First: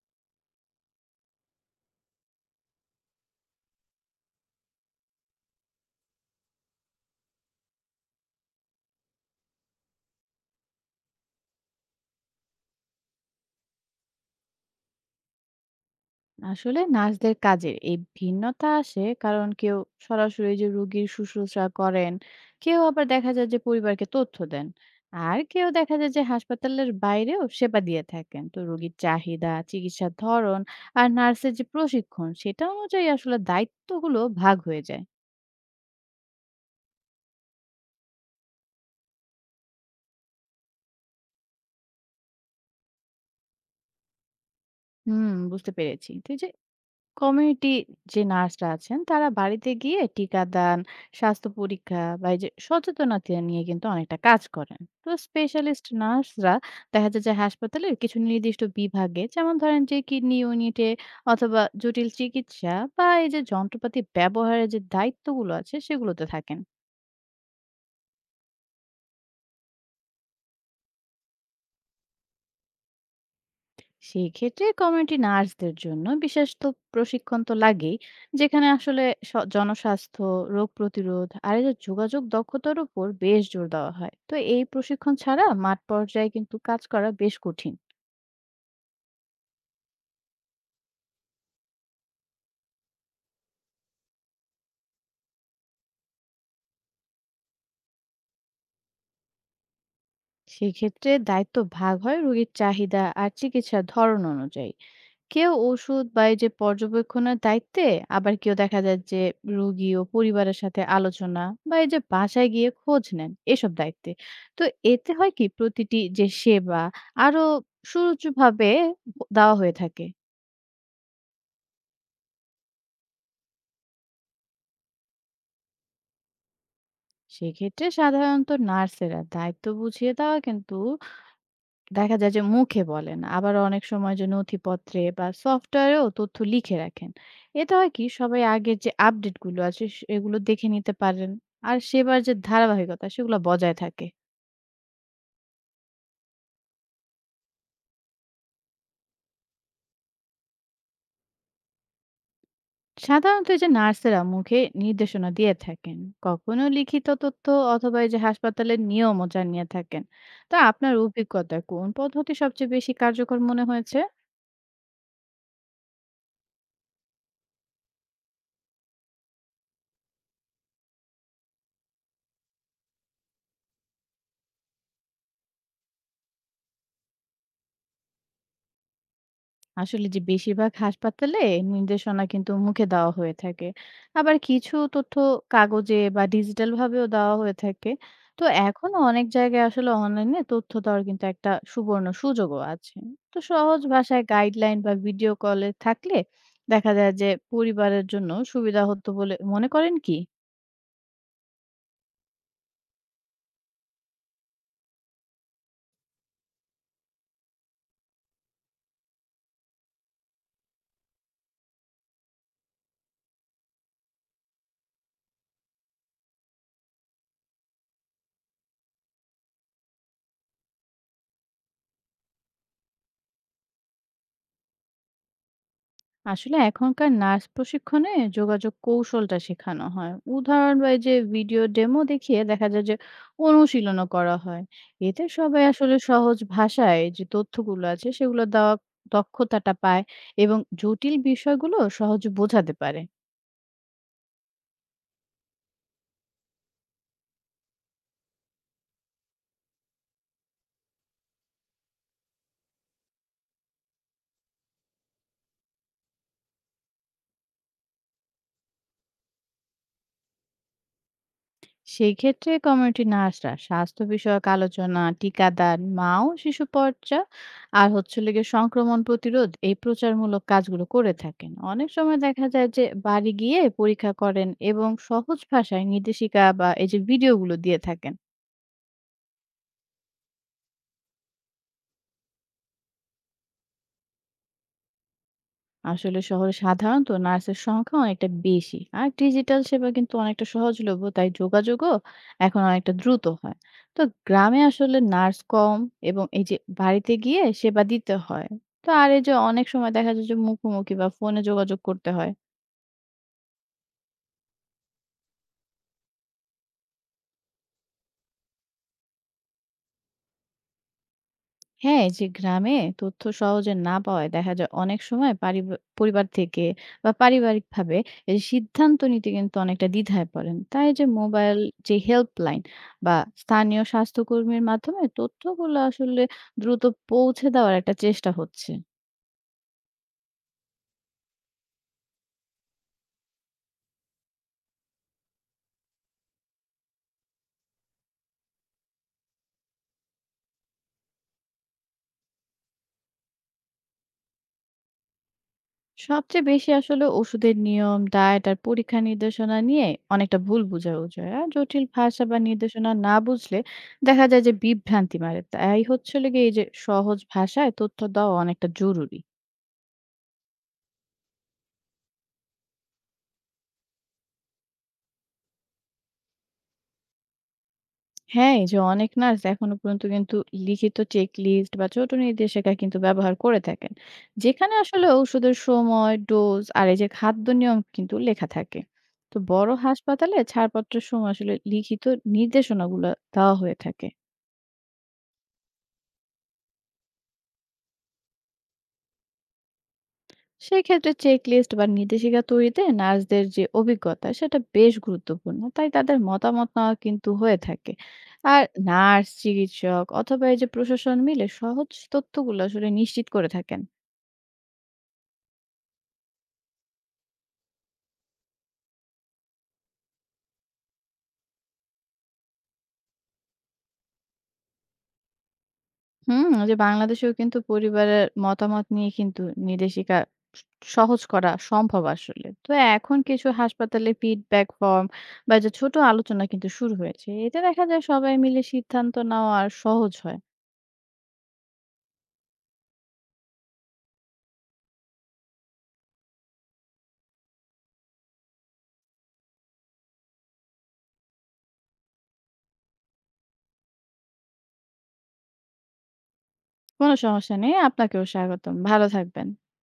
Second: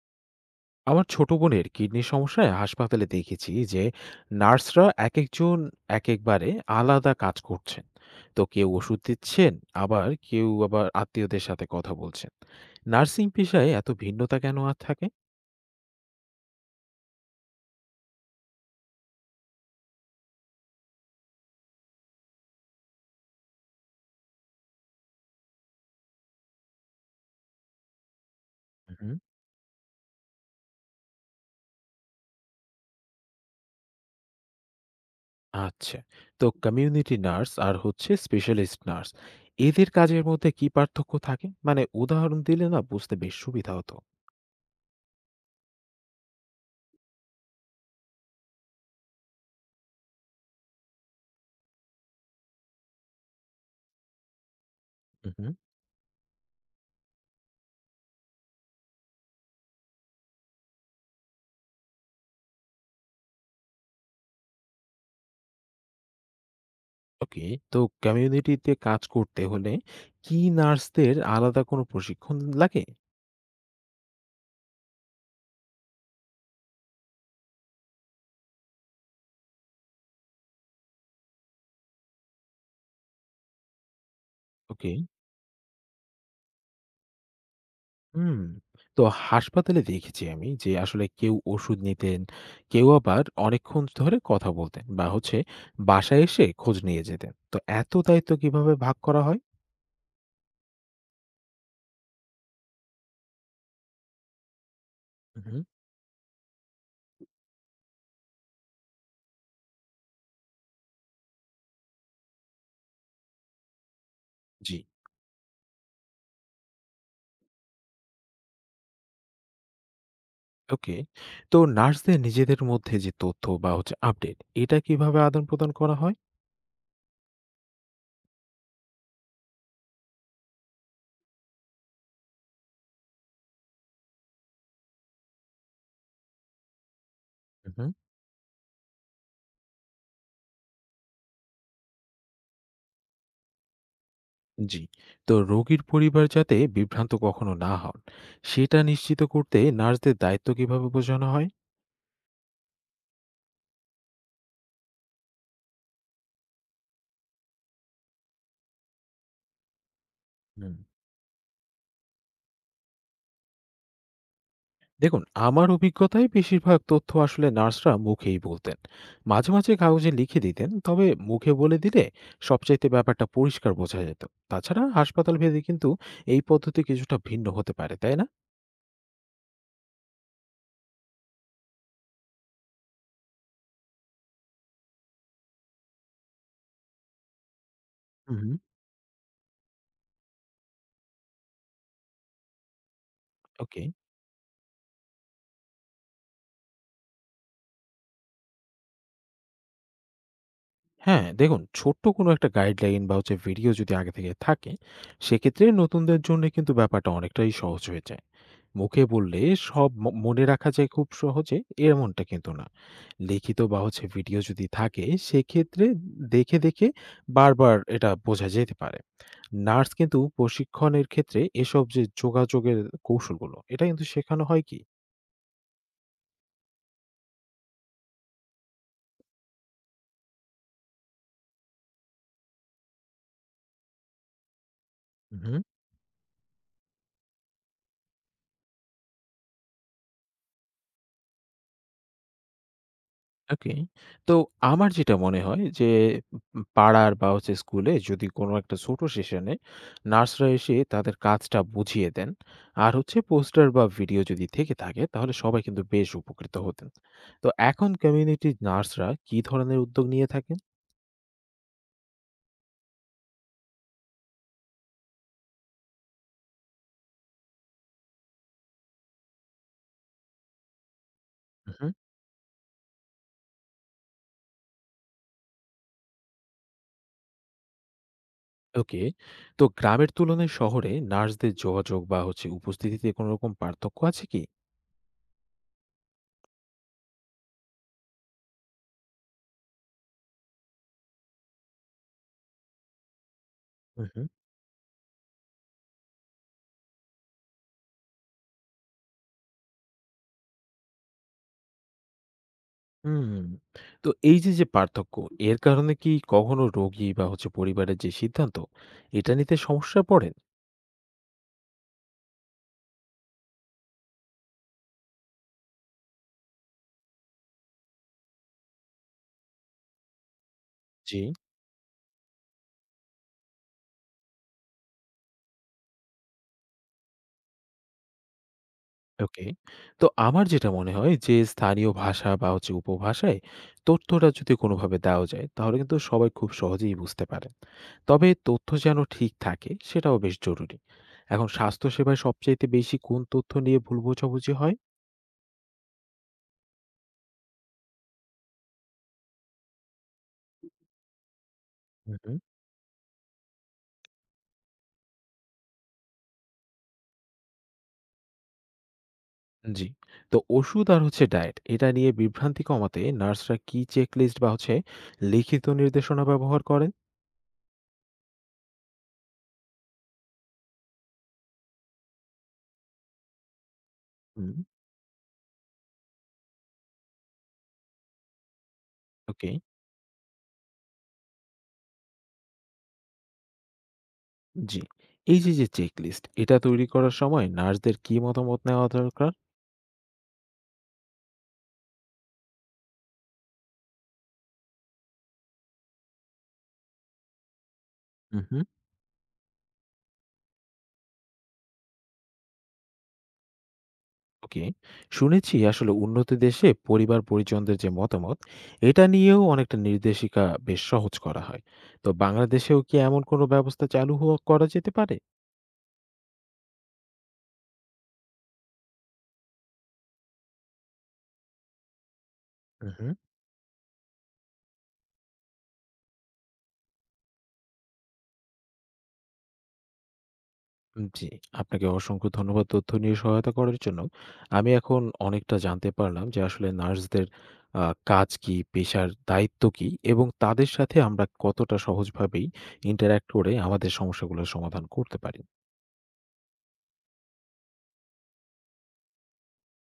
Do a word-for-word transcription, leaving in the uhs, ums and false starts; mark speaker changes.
Speaker 1: আমার ছোট বোনের কিডনির সমস্যায় হাসপাতালে দেখেছি যে নার্সরা এক একজন এক একবারে আলাদা কাজ করছেন। তো কেউ ওষুধ দিচ্ছেন, আবার কেউ আবার আত্মীয়দের সাথে কথা বলছেন। নার্সিং পেশায় এত ভিন্নতা কেন আর থাকে?
Speaker 2: আসলে নার্সদের কাজের এই ভিন্নতা আসে কারণ কেউ সরাসরি যে রোগীর শুশ্রূষা করেন, কেউ আবার দেখা যায় যে পরিবারকে তথ্য দেন, আর কেউ দেখা যায় যে হাসপাতালের বাইরেও সেবা দিয়ে থাকেন। তো রোগীর
Speaker 1: হুম।
Speaker 2: চাহিদা, চিকিৎসার ধরন আর নার্সের যে প্রশিক্ষণ সেটা অনুযায়ী আসলে দায়িত্বগুলো ভাগ হয়ে যায়।
Speaker 1: আচ্ছা, তো কমিউনিটি নার্স আর হচ্ছে স্পেশালিস্ট নার্স, এদের কাজের মধ্যে কি পার্থক্য থাকে? মানে উদাহরণ দিলে না বুঝতে বেশ সুবিধা হতো।
Speaker 2: হুম বুঝতে পেরেছি। তো এই যে কমিউনিটি যে নার্সরা আছেন, তারা বাড়িতে গিয়ে টিকাদান, স্বাস্থ্য পরীক্ষা বা এই যে সচেতনতা নিয়ে কিন্তু অনেকটা কাজ করেন। তো
Speaker 1: হুম।
Speaker 2: স্পেশালিস্ট নার্সরা দেখা যায় যে হাসপাতালের কিছু নির্দিষ্ট বিভাগে, যেমন ধরেন যে কিডনি ইউনিটে অথবা জটিল চিকিৎসা বা এই যে যন্ত্রপাতি ব্যবহারের যে দায়িত্বগুলো আছে, সেগুলোতে থাকেন।
Speaker 1: ওকে। তো কমিউনিটিতে কাজ করতে হলে কি নার্সদের আলাদা কোনো প্রশিক্ষণ লাগে?
Speaker 2: সেক্ষেত্রে কমিউনিটি নার্সদের জন্য বিশেষ তো প্রশিক্ষণ তো লাগেই, যেখানে আসলে স- জনস্বাস্থ্য, রোগ প্রতিরোধ আর এই যে যোগাযোগ দক্ষতার উপর বেশ জোর দেওয়া হয়। তো এই
Speaker 1: ওকে।
Speaker 2: প্রশিক্ষণ ছাড়া মাঠ পর্যায়ে কিন্তু কাজ করা বেশ কঠিন।
Speaker 1: হুম। তো হাসপাতালে দেখেছি আমি যে আসলে কেউ ওষুধ নিতেন, কেউ আবার অনেকক্ষণ ধরে কথা বলতেন, বা হচ্ছে বাসায় এসে খোঁজ নিয়ে যেতেন। তো এত দায়িত্ব কিভাবে ভাগ করা হয়?
Speaker 2: সেক্ষেত্রে দায়িত্ব ভাগ হয় রোগীর চাহিদা আর চিকিৎসার ধরন অনুযায়ী। কেউ
Speaker 1: উহুম।
Speaker 2: ওষুধ বা এই যে পর্যবেক্ষণের দায়িত্বে, আবার কেউ দেখা যায় যে রোগী ও পরিবারের সাথে আলোচনা বা এই যে বাসায় গিয়ে খোঁজ নেন এসব দায়িত্বে। তো
Speaker 1: জি।
Speaker 2: এতে হয় কি, প্রতিটি যে সেবা আরো সুরুচভাবে দেওয়া হয়ে থাকে।
Speaker 1: ওকে। তো নার্সদের নিজেদের মধ্যে যে তথ্য বা হচ্ছে আপডেট, এটা কিভাবে আদান-প্রদান করা হয়?
Speaker 2: সেক্ষেত্রে সাধারণত নার্সেরা দায়িত্ব বুঝিয়ে দেওয়া কিন্তু দেখা যায় যে মুখে বলেন, আবার অনেক সময় যে নথিপত্রে বা সফটওয়্যারেও তথ্য লিখে রাখেন। এতে
Speaker 1: উহুম।
Speaker 2: হয় কি, সবাই আগের যে আপডেট গুলো আছে সে এগুলো দেখে নিতে পারেন। আর সেবার যে ধারাবাহিকতা সেগুলো বজায় থাকে।
Speaker 1: জি। তো রোগীর পরিবার যাতে বিভ্রান্ত কখনো না হন, সেটা নিশ্চিত করতে নার্সদের দায়িত্ব কিভাবে বোঝানো হয়?
Speaker 2: সাধারণত এই যে নার্সেরা মুখে নির্দেশনা দিয়ে থাকেন। কখনো লিখিত তথ্য অথবা এই যে হাসপাতালের নিয়মও জানিয়ে থাকেন। তো
Speaker 1: হুম,
Speaker 2: আপনার অভিজ্ঞতায় কোন পদ্ধতি সবচেয়ে বেশি কার্যকর মনে হয়েছে?
Speaker 1: দেখুন আমার অভিজ্ঞতায় বেশিরভাগ তথ্য আসলে নার্সরা মুখেই বলতেন, মাঝে মাঝে কাগজে লিখে দিতেন। তবে মুখে বলে দিলে সবচাইতে ব্যাপারটা পরিষ্কার বোঝা যেত। তাছাড়া হাসপাতাল ভেদে কিন্তু এই পদ্ধতি কিছুটা ভিন্ন হতে পারে, তাই না?
Speaker 2: আসলে যে বেশিরভাগ হাসপাতালে নির্দেশনা কিন্তু মুখে দেওয়া হয়ে থাকে, আবার কিছু তথ্য কাগজে বা ডিজিটাল ভাবেও দেওয়া হয়ে থাকে। তো
Speaker 1: হুম।
Speaker 2: এখনো অনেক জায়গায় আসলে অনলাইনে তথ্য দেওয়ার কিন্তু একটা সুবর্ণ সুযোগও আছে। তো সহজ
Speaker 1: ওকে।
Speaker 2: ভাষায় গাইডলাইন বা ভিডিও কলে থাকলে দেখা যায় যে পরিবারের জন্য সুবিধা হতো বলে মনে করেন কি?
Speaker 1: হ্যাঁ, দেখুন ছোট্ট কোনো একটা গাইডলাইন বা হচ্ছে ভিডিও যদি আগে থেকে থাকে, সেক্ষেত্রে নতুনদের জন্য কিন্তু ব্যাপারটা অনেকটাই সহজ হয়ে যায়। মুখে বললে সব ম- মনে রাখা যায় খুব সহজে, এমনটা কিন্তু না। লিখিত বা হচ্ছে ভিডিও যদি থাকে, সেক্ষেত্রে দেখে দেখে বারবার এটা বোঝা যেতে পারে। নার্স কিন্তু প্রশিক্ষণের ক্ষেত্রে এসব যে যোগাযোগের কৌশলগুলো, এটা কিন্তু শেখানো হয় কি?
Speaker 2: আসলে এখনকার নার্স প্রশিক্ষণে যোগাযোগ কৌশলটা শেখানো হয় উদাহরণ বা এই যে ভিডিও ডেমো দেখিয়ে। দেখা যায় যে অনুশীলনও করা হয়। এতে
Speaker 1: হুম।
Speaker 2: সবাই আসলে সহজ ভাষায় যে তথ্যগুলো আছে সেগুলো দেওয়া দক্ষতাটা পায় এবং জটিল বিষয়গুলো সহজে বোঝাতে পারে।
Speaker 1: ওকে। তো আমার যেটা মনে হয় যে উম পাড়ার বা হচ্ছে স্কুলে যদি কোনো একটা ছোট সেশনে নার্সরা এসে তাদের কাজটা বুঝিয়ে দেন, আর হচ্ছে পোস্টার বা ভিডিও যদি থেকে থাকে, তাহলে সবাই কিন্তু বেশ উপকৃত হতেন। তো এখন কমিউনিটি নার্সরা কি ধরনের উদ্যোগ নিয়ে থাকেন?
Speaker 2: সেই ক্ষেত্রে কমিউনিটি নার্সরা স্বাস্থ্য বিষয়ক আলোচনা, টিকাদান, মা ও শিশু চর্চা আর হচ্ছে হলো গিয়ে সংক্রমণ প্রতিরোধ, এই প্রচারমূলক কাজগুলো করে থাকেন। অনেক
Speaker 1: হুম।
Speaker 2: সময় দেখা যায় যে বাড়ি গিয়ে পরীক্ষা করেন এবং সহজ ভাষায় নির্দেশিকা বা এই যে ভিডিওগুলো দিয়ে থাকেন।
Speaker 1: ওকে। তো গ্রামের তুলনায় শহরে নার্সদের যোগাযোগ বা হচ্ছে উপস্থিতিতে কোনো রকম পার্থক্য আছে কি?
Speaker 2: আসলে শহরে সাধারণত নার্সের সংখ্যা অনেকটা বেশি আর ডিজিটাল সেবা কিন্তু অনেকটা সহজলভ্য, তাই যোগাযোগও এখন অনেকটা দ্রুত হয়। তো গ্রামে আসলে নার্স কম এবং এই যে বাড়িতে গিয়ে সেবা দিতে হয়। তো আর এই যে অনেক সময় দেখা যায় যে মুখোমুখি বা ফোনে যোগাযোগ করতে হয়।
Speaker 1: হুম। তো এই যে, যে পার্থক্য, এর কারণে কি কখনো রোগী বা হচ্ছে পরিবারের যে সিদ্ধান্ত, এটা নিতে সমস্যায় পড়েন?
Speaker 2: হ্যাঁ, এই যে গ্রামে তথ্য সহজে না পাওয়ায় দেখা যায় অনেক সময় পারিব পরিবার থেকে বা পারিবারিকভাবে এই সিদ্ধান্ত নিতে কিন্তু অনেকটা দ্বিধায় পড়েন। তাই যে
Speaker 1: জি।
Speaker 2: মোবাইল, যে হেল্পলাইন বা স্থানীয় স্বাস্থ্যকর্মীর মাধ্যমে তথ্যগুলো আসলে দ্রুত পৌঁছে দেওয়ার একটা চেষ্টা হচ্ছে।
Speaker 1: ওকে। তো আমার যেটা মনে হয় যে, স্থানীয় ভাষা বা হচ্ছে উপভাষায় তথ্যটা যদি কোনোভাবে দেওয়া যায়, তাহলে কিন্তু সবাই খুব সহজেই বুঝতে পারে। তবে তথ্য যেন ঠিক থাকে, সেটাও বেশ জরুরি। এখন স্বাস্থ্যসেবায় সবচাইতে বেশি কোন তথ্য নিয়ে ভুল বোঝাবুঝি হয়?
Speaker 2: সবচেয়ে বেশি আসলে ওষুধের নিয়ম, ডায়েট আর পরীক্ষা নির্দেশনা নিয়ে অনেকটা ভুল বোঝাবুঝি হয়। আর জটিল ভাষা বা
Speaker 1: হুম।
Speaker 2: নির্দেশনা না বুঝলে দেখা যায় যে বিভ্রান্তি মারে। তাই হচ্ছিল গিয়ে এই যে সহজ ভাষায় তথ্য দেওয়া অনেকটা জরুরি।
Speaker 1: জি। তো ওষুধ আর হচ্ছে ডায়েট, এটা নিয়ে বিভ্রান্তি কমাতে নার্সরা কি চেকলিস্ট বা হচ্ছে লিখিত নির্দেশনা ব্যবহার করেন?
Speaker 2: হ্যাঁ, এই যে অনেক নার্স এখনো পর্যন্ত কিন্তু লিখিত চেক লিস্ট বা ছোট নির্দেশিকা কিন্তু ব্যবহার করে থাকেন,
Speaker 1: হুম।
Speaker 2: যেখানে আসলে ওষুধের সময়, ডোজ আর এই যে খাদ্য নিয়ম কিন্তু লেখা থাকে। তো
Speaker 1: ওকে।
Speaker 2: বড় হাসপাতালে ছাড়পত্রের সময় আসলে লিখিত নির্দেশনাগুলো দেওয়া হয়ে থাকে।
Speaker 1: জি। এই যে যে চেকলিস্ট, এটা তৈরি করার সময় নার্সদের কি মতামত নেওয়া দরকার?
Speaker 2: সেক্ষেত্রে চেকলিস্ট বা নির্দেশিকা তৈরিতে নার্সদের যে অভিজ্ঞতা সেটা বেশ গুরুত্বপূর্ণ, তাই তাদের মতামত নেওয়া কিন্তু হয়ে থাকে।
Speaker 1: হুম,
Speaker 2: আর
Speaker 1: হুম।
Speaker 2: নার্স, চিকিৎসক অথবা এই যে প্রশাসন মিলে সহজ তথ্যগুলো আসলে নিশ্চিত করে থাকেন।
Speaker 1: ওকে। শুনেছি আসলে উন্নত দেশে পরিবার পরিজনদের যে মতামত, এটা নিয়েও অনেকটা নির্দেশিকা বেশ সহজ করা হয়। তো বাংলাদেশেও কি এমন কোনো ব্যবস্থা চালু হওয়া করা যেতে পারে?
Speaker 2: হুম যে বাংলাদেশেও কিন্তু পরিবারের মতামত নিয়ে কিন্তু নির্দেশিকা সহজ করা সম্ভব আসলে। তো
Speaker 1: হুম।
Speaker 2: এখন কিছু হাসপাতালে ফিডব্যাক ফর্ম বা যে ছোট আলোচনা কিন্তু শুরু হয়েছে, এতে দেখা যায় সবাই মিলে সিদ্ধান্ত নেওয়া আর সহজ হয়।
Speaker 1: উম জি, আপনাকে অসংখ্য ধন্যবাদ তথ্য নিয়ে সহায়তা করার জন্য। আমি এখন অনেকটা জানতে পারলাম যে আসলে নার্সদের আ কাজ কি, পেশার দায়িত্ব কি, এবং তাদের সাথে আমরা কতটা সহজভাবেই interact করে আমাদের সমস্যাগুলোর সমাধান করতে পারি।
Speaker 2: কোনো সমস্যা নেই। আপনাকেও স্বাগতম। ভালো থাকবেন।